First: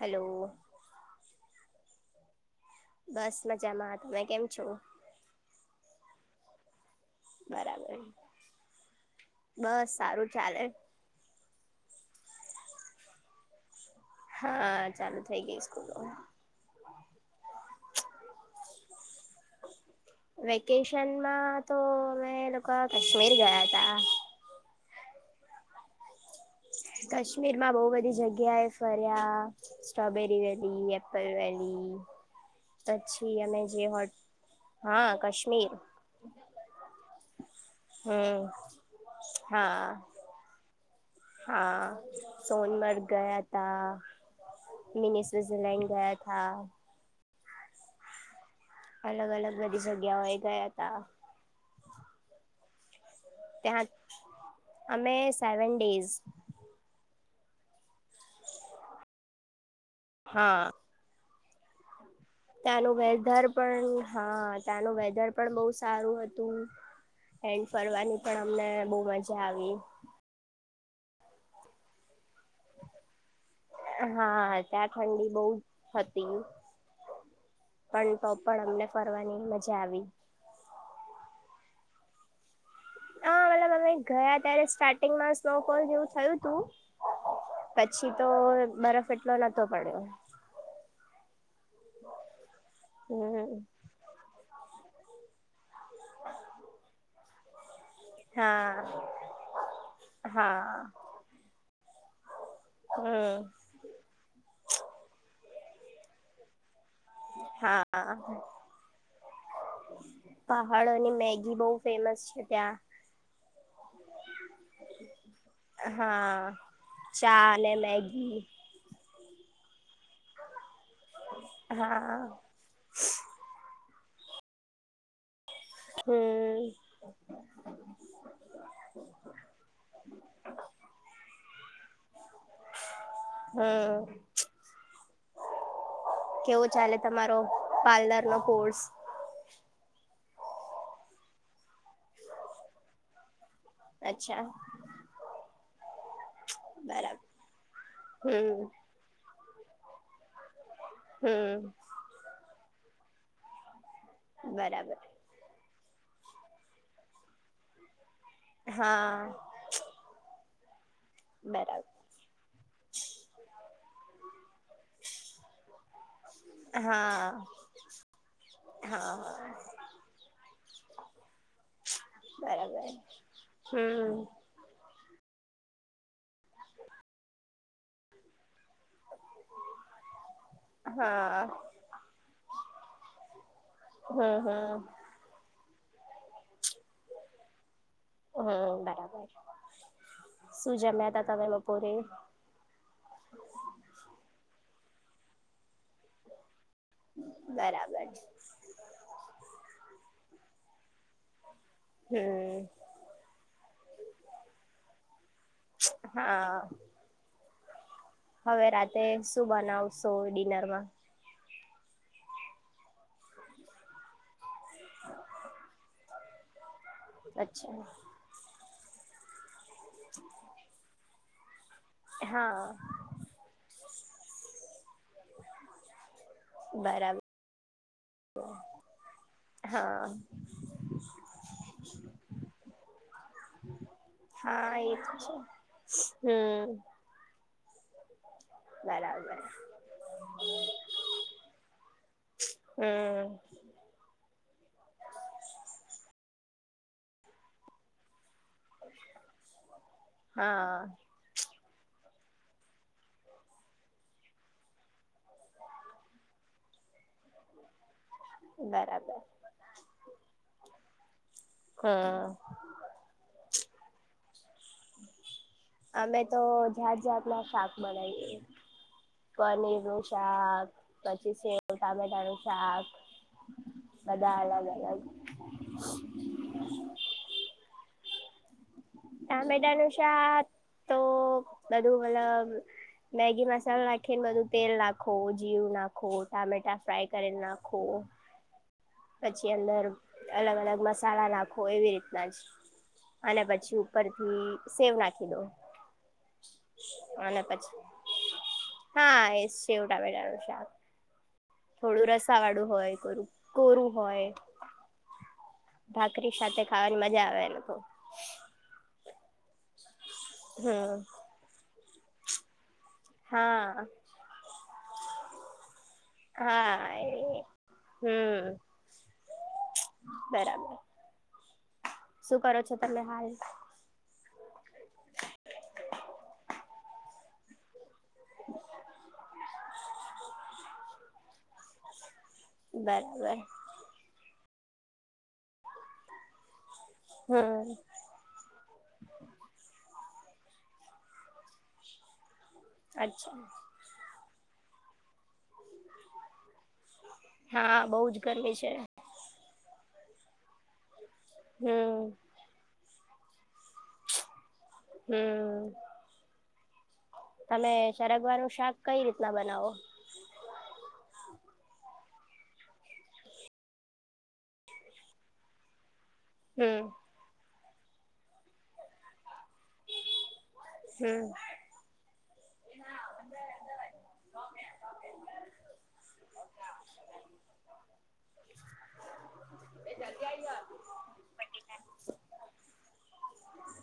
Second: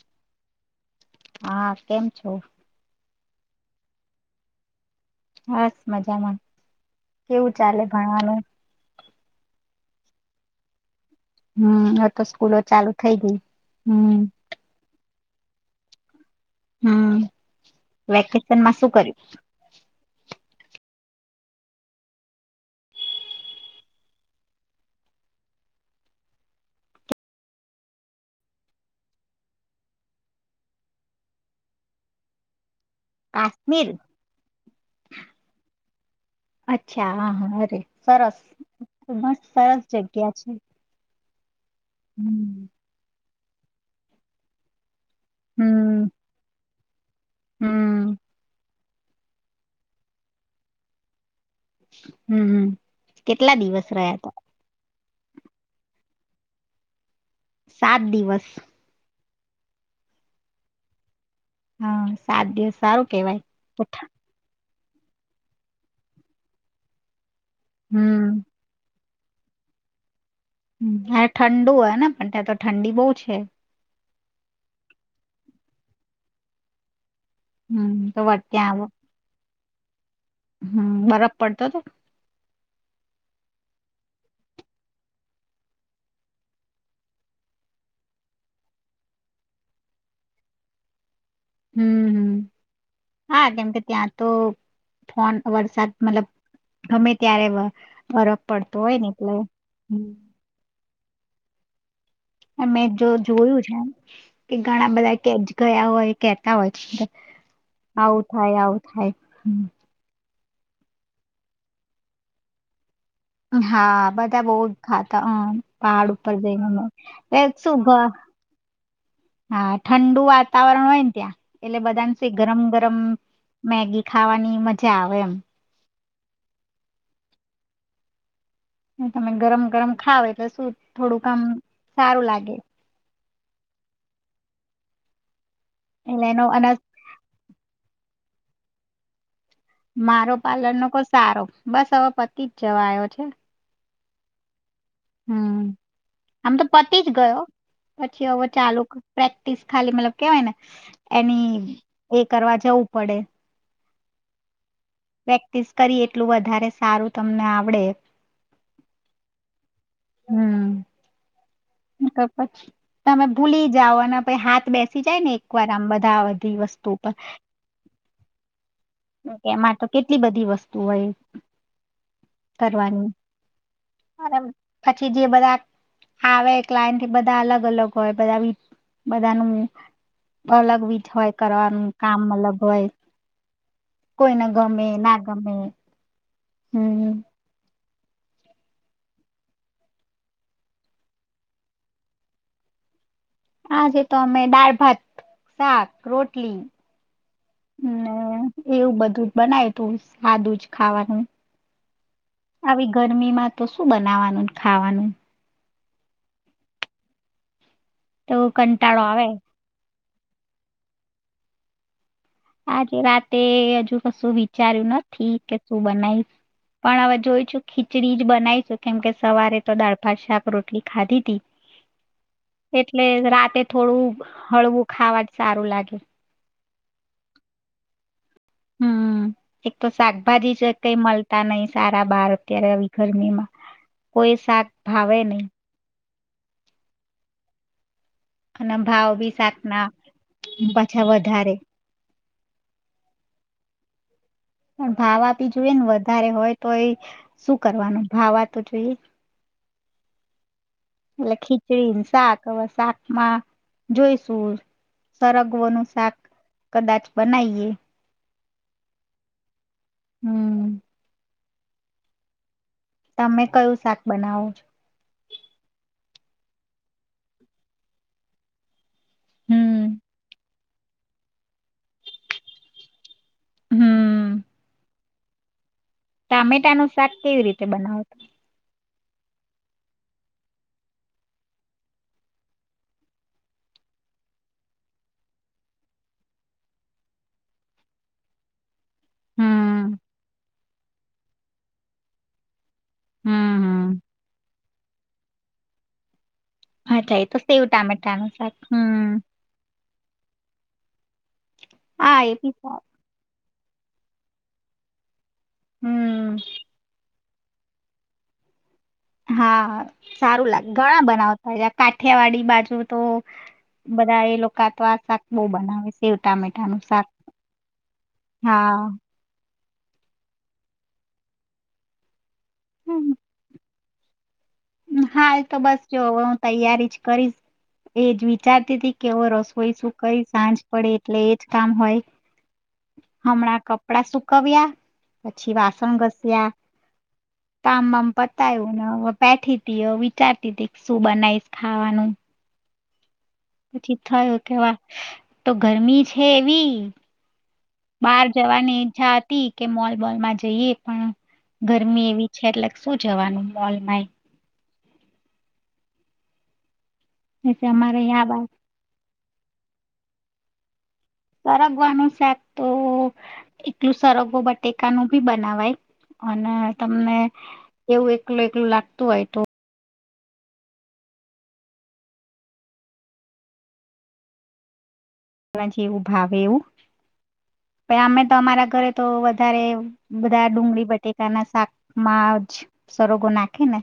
Hello હા કેમ છો બસ મજામાં. તમે કેમ છો? હાસ મજામાં કેવું ચાલે બરાબર ભણવાનું? બસ સારું ચાલે હમ હવે તો સ્કૂલો ચાલુ થઇ ગય. હા ચાલુ થઈ ગઈ સ્કૂલો? હમ વેકેશનમાં શું કર્યું? વેકેશનમાં તો અમે લોકા કાશ્મીર ગયા તા કાશ્મીર માં બહુ બધી જગ્યાએ ફર્યા સ્ટ્રોબેરી વેલી એપલ વેલી પછી અમે જે કાશ્મીર હોટ હા કાશ્મીર અચ્છા હ હા અરે સરસ હમ એ પણ સરસ હા જગ્યા છે હા હમ સોનમર્ગ ગયા તા તા મીની સ્વિટઝરલન્ડ હમ ગયા તા હમ અલગ અલગ બધી જગ્યાઓ એ ગયા તા. હમ કેટલા ત્યાં દિવસ રહ્યા હતા? અમે સેવન ડેસ સાત દિવસ હા હા સાત દિવસ ત્યાંનું સારું કેવાય વેધાર પણ ઉઠા હા ત્યાનું વેધર પણ બહુ સારું હતું એન્ડ ફરવાની હમ પણ અમને બહ મજા જા આવી હા ઠંડુ હોય ને? પણ ત્યાં તો ઠંડી બહુ છે. હા ત્યાં ઠંડી બહુ હતી હમ પણ તો પણ ત્યાં અમને ફરવાની મ જ આવી. હમ, બરફ પડતો તો હા, મતલબ અમે ગયા ત્યારે સ્ટાર્ટિંગમાં સ્નોફોલ જેવું થયું તું, પછી તો બરફ એટલો નતો પડ્યો. હમ, હમ, હા, હમ કેમ કે ત્યાં તો ફોન વરસાદ મતલબ હમે ત્યારે બ બરફ પડતો હોય હા ને એટલે. હા અમે જો હમ જોયું છે, એમ કે ઘણા બધા કે ગયા હોય કેહેતા હોય. આવું હા થાય આવું થાય. પહાડોની મેગી બહુ ફેમસ છે ત્યાં. હા બધા બહ જ ખાતા હમ પહાડ ઉપર હા જઈને, ચા અને શું ઘ મેગી હા ઠંડુ વાતાવરણ હોયને ત્યાં એટલે હા બધા ગરમ ગરમ મેગી ખાવાની મજા આવે એમ. હમ. તમે ગરમ ગરમ ખાવ તોલે શું થોડું કામ સારું લાગે. હમ. એટલે એનો અને કેવું ચાલે તમારો પાર્લર? એટ ફર્સ મારો પાર્લર નો કોઈ સારો બસ હવે પતિ જ જવા આવયો છે. અચ્છા. હમ. આમ તો પતિ જ બરાબર ગયો, પછી હો હમ ચાલુ તીસ ખાલી મતલબ કેવાયને એની હમ એ કરવા જવું પડે. બરાબર. પ્રેક્ટિસ કરી એટલું વધારે સારું તમને આવડે. હા. હમ. બરાબર પછી તમે ભૂલી જવાના પ હા બેસી જાય ને એકવાર આમ બધા બધી વસ્તુ પર, હા હા એમાં તો કેટલી બધી વસ્તુ તો હોય બરાબર, કરવાની હમ. અને પછી જે બધા આવે ક્લાયન્ટ બધા અલગ અલગ હોય બધા બધા ન અલગ વિજ હા હોય કરવાનું કામ અલગ હોય, હમ કોઈને હમ ગમે ના ગમે. હમ. હમ બરાબર, શું જમ્યા ત તમે બપોરે? આજે તો અમે દાળ ભાત શાક રોટલી. બરાબર હ એવું બધું જ બનાય તું. ખાધું જ ખાવાનું. હમ આવી ગરમીમાં તો શું બનાવાનું ખાવાનું. હા. તો હવે કંટાળો રાતે આવે શું બનાવ સો ડીનારમાં? આજે રાતે હજુ કશું બી. વિચાર્યું નથી કે શું બનાય. પણ હવે જોઈશું અચ્છા ખીચડી જ બનાવીશું. કેમ કે સવારે તો દાળ, ભાત, શાક, રોટલી ખાધી તી હા એટલે, રાતે થોડું હળવું ખાવા જ સારું લાગે. બરાબર હમ એક તો હા શાકભાજી જ કઈ મળતા નહી સારા બહાર, અત્યારે આવી ગરમીમાં કોઈ શાક હા એ તો ભાવે છે નહી. હમ! અને ભાવ બી બરાબર શાક ના પાછા વધારે, હમ પણ ભાવ આપી જોય ને વધારે હોય તો, એ શું કરવાનું ભાવ જો એ હા [inaudible] લ ખી ડી શાક હવે શાકમાં જોઈશું, સરગવોનું શાક કદાચ બનાવીએ, બરાબર, હમ! હા! તમે કયું શાક બનાવો છો અમે તો જાત જાત ના શાક બનાવીએ પનીર હમ નું શાક, પછી સેવટામેટા નું શાક, બધા અલગ અલગ [unintelligible] ટામેટા નું શાક કેવી રીતે બનાવો? ટામેટા નું શાક તો બધું મતલબ મેગી મસાલો નાખીને, બધું તેલ નાખો જીરું નાખો ટામેટા ફ્રાય કરીને નાખો પછી અંદર હમ અલગ અલગ મસા સાલા નાખો એવી રીતના જ, હમ અને પછી હમ થી સેવ નાખી દો. [inaudible] એ તો અને સેવ પછી ટામેટાનું શાક હમ, હા [unintelligible] થોડું હા એ રસા બી વાળું સારું હોય, કરું કોરું હોય, ભાકરી હમ સાથે ખાવાની મજા આવે. [inaudible] હા સારું લાગે હમ ઘણા બનાવતા, કાઠિયાવાડી બાજુ તો હા બધા એ લોકાત્વા શાક બહુ બનાવે. સેવ ટામેટા નું હા એ શાક. હમ હા, બરાબર! શું કરો છો તમે હમ. હાલ? હાલ તો બસ, જો હું તૈયારી જ કરીશ એજ વિચારતી હતી, કે હું રસોઈ શું કરી સાંજ પડે એટલે એજ કામ હોય. બરાબર હમણાં કપડા સુકવ્યા. પછી વાસણ ઘસ્યા હમ કામમાંમ પતાયું ને હવે બેઠી તી અવી ચાતી દીક શું બનાવીશ ખાવાનું [inaudible] પછી થાય કેવા તો ગરમી છે એવી હા બહુ બાર જ ગરમી છે જવાની ઈચ્છા હતી કે મોલ ફૂટબોલમાં જઈએ પણ હમ ગરમી એવી છે એટલે શું જવાનું મોલમાંય હમ એટલે તમે અમારે યાં સરગવાનું શાક કઈ રીતે તા બનાવો સરગવાનું શાક તો એટલું સરગો બટેકા નું ભી બનાવાય. અને હમ તમને એવું એકલું એકલું લાગતું હોય તો હ જે એવું ભાવે એવું પણ અમે તો અમારા કરે તો વધારે બધા ડુંગળી બટેકા ના શાક માં જ સરગવો નાખે ને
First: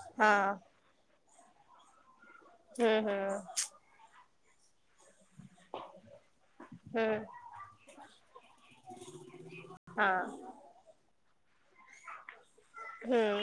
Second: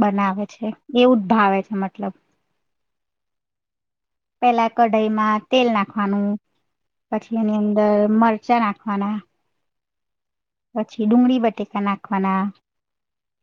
બનાવે હા છે એવું ભાવે છે મતલબ હમ હમ પેલા કઢઈ માં તેલ નાખવાનું હમ પછી એની અંદર મરચાં નાખવાના. હા. પછી ડુંગળી બટેકા નાખવાના. હમ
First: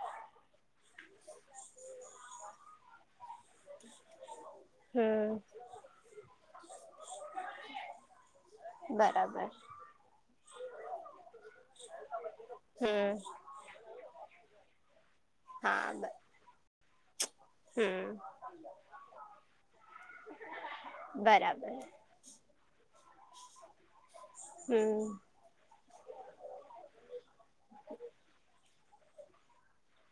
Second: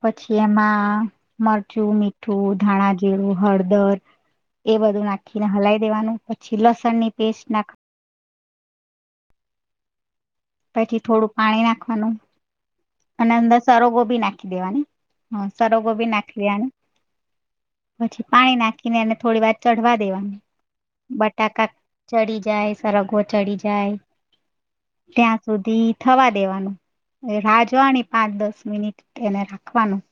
પછી એમાં મરચું, મીઠું, ધાણા, જીરું. હળદર, એ બધું નાખીને હમ હલાઈ દેવાનું. લસણની પેસ્ટ નાખ બરાબર. પછી થોડુંક પાણી નાખવાનું. હમ અને અંદર સરગોબી નાખી દેવાની સરગોબી હા નાખી દેવા હમ પછી પાણી નાખીને એને થોડી વાર ચઢવા દેવાનું બટાકા બરાબર ચડી જાય સરગો ચડી જાય. હમ ત્યાં સુધી થવા દેવાનું ને રાજ જોની પાંચ દસ મિનિટ એને રાખવાનું.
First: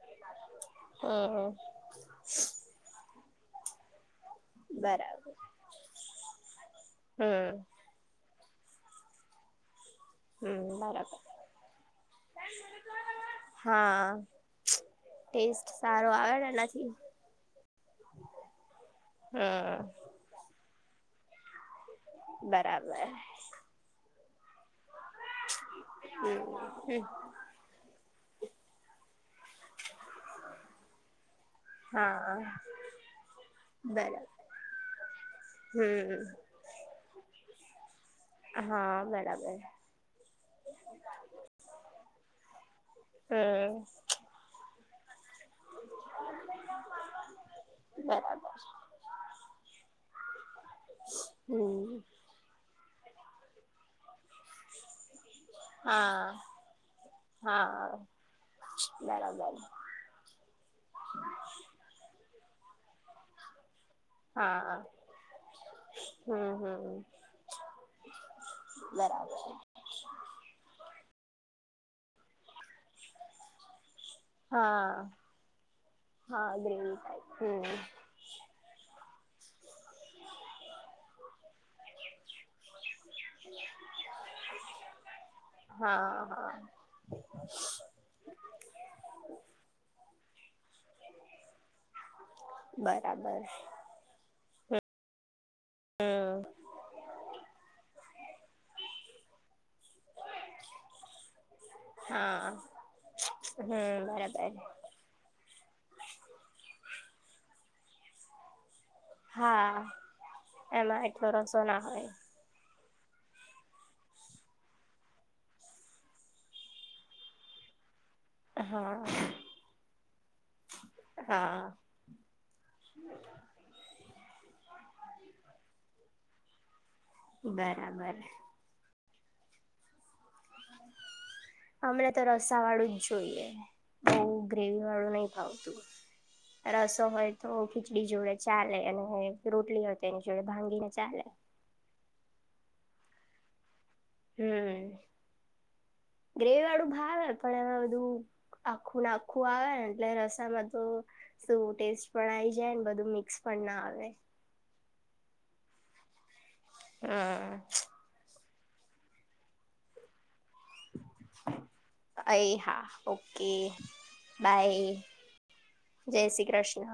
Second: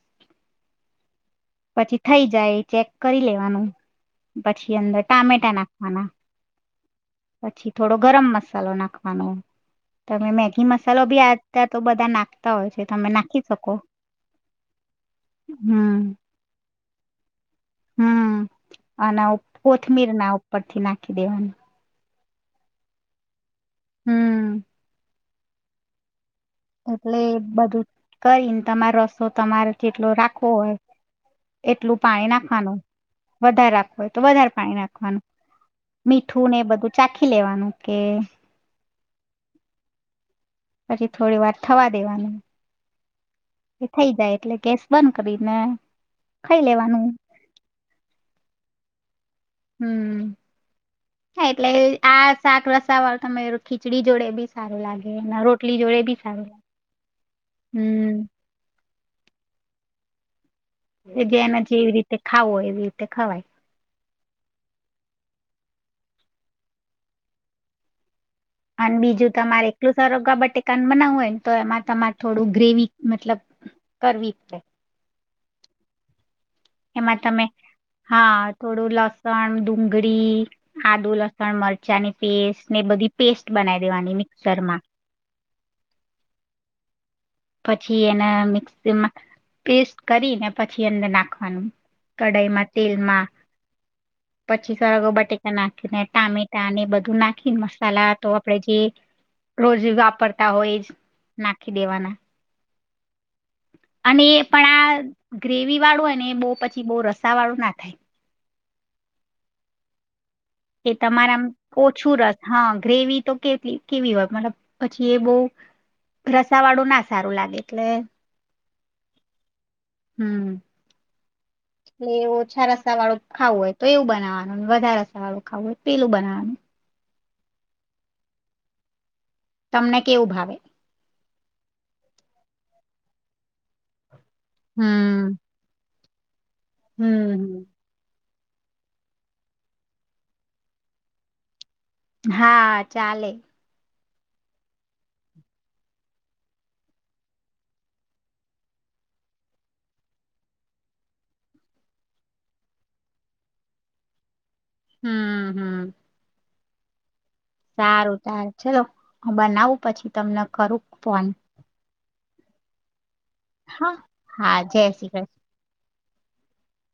હમ પછી થઈ જાય ચેક કરી લેવ વાનું પછી અંદર બરાબર ટામેટા નાખવાના હમ પછી થોડો ગરમ મસ સલો નાખવાનો તમે હમ મેગી મસાલો બરાબર બી આજ કા તો બધા નાખતા હોય છે તમે નાખી શકો હા ટેસ્ટ હમ્મ સારો આવે ને એનાથી હમ્મ અને હમ કોથમીર ના ઉપરથી નાખ દેવાની બરાબર. હમ્મ હ [inaudible] એટલે બધું કરીને તમારે રસ તો તમારે જેટલું રાખવો હોય. એટલું પાણી હા નાખવાનું વધારે રાખો હોય તો બરાબર વધારે પાણી નાખવાનું હમ મીઠું ને એ બધું ચાખી લેવાનું. ઓકે. હા બરાબર. પછી થોડી વાર થવા દેવાનું. હમ એ થઈ જાય એટલે ગેસ [inaudible] કરીને ખઈ લેવાનું. બરાબર હમ્મ હા એટલે હમ આ શાક રસાવાળું તમેર ખીચડી જોડે બી સારું લાગે રોટલી જોડે બી હા સારુ હા બરાબર કે જે એના જેવી રીતે ખાવું હોયે એવી તે ખવાય હા હા હમ્મ અને બીજું તમારે એકલું સરરોગા બટેકાનુ બનાવું હોય ને તો એમાં તમારે થોડું ગ્રેવી મતલબ કરવી હા હા ગ્રેવી એમાં ટાઈપ તમે હમ હા થોડું લસ લસણ ડુંગળી આદુ લસણ મરચાની પેસ્ટ ને બધી પેસ્ટ બનાવી દેવાની મિક્સર માં હા હા પછી એને મિક્સીમાં પેસ્ટ કરીને પછી અંદર નાખવાનું કઢાઈમાં તેલમાં બરાબર પછી હમ સરેગો બટે નાખીને ટામેટા ને બધું નાખીને મસાલા તો આપણેે જે રોજ વા પડતા હોય જ નાખી દેવાના હા હમ અને એ બરાબર પણ આ ગ્રેવી વાળુંને બો પછી બો રસા વાળું ના થાય હા કે એમાં એટલો તમારામ રસો ના હોય ઓછું રસ હા ગ્રેવી તો કેટલી કેવી હોય મતલબ પછી એ બોવ રસા વાળું ના સારું લાગે એટલે હા હમ હા એટલે ઓછા રસા વાળું ખાવું હોય તો એવું બનાવાનું વધારે સારુ ખાવુ હોય પેલું બનાવાનું બરાબર તમને કેવું ભાવે અમને તો રસા વાળું જ જોઈએ. બોવ ગ્રેવી વાળું નહી હમ ભાવતું રસો હોય તો હમ ખીચડી જોડે ચાલે અને રોટલી એની જોડે ભાંગી ને ચાલે હા ચાલે હુમ ગ્રેવી વાળું ભાવે પણ એમાં બધું આખું નાખું આવે એટલે રસામાં તો શુ ટેસ્ટ પણ આઈ જાય ને બધું મિક્સ પણ ના આવે હમ હમ હમ સારું સારું ચલો હુ બનાવું પછી તમને કરું ફોન અર હા ઓકે હા હા જય બાય શ્રી કૃષ્ણ જય શ્રી કૃષ્ણ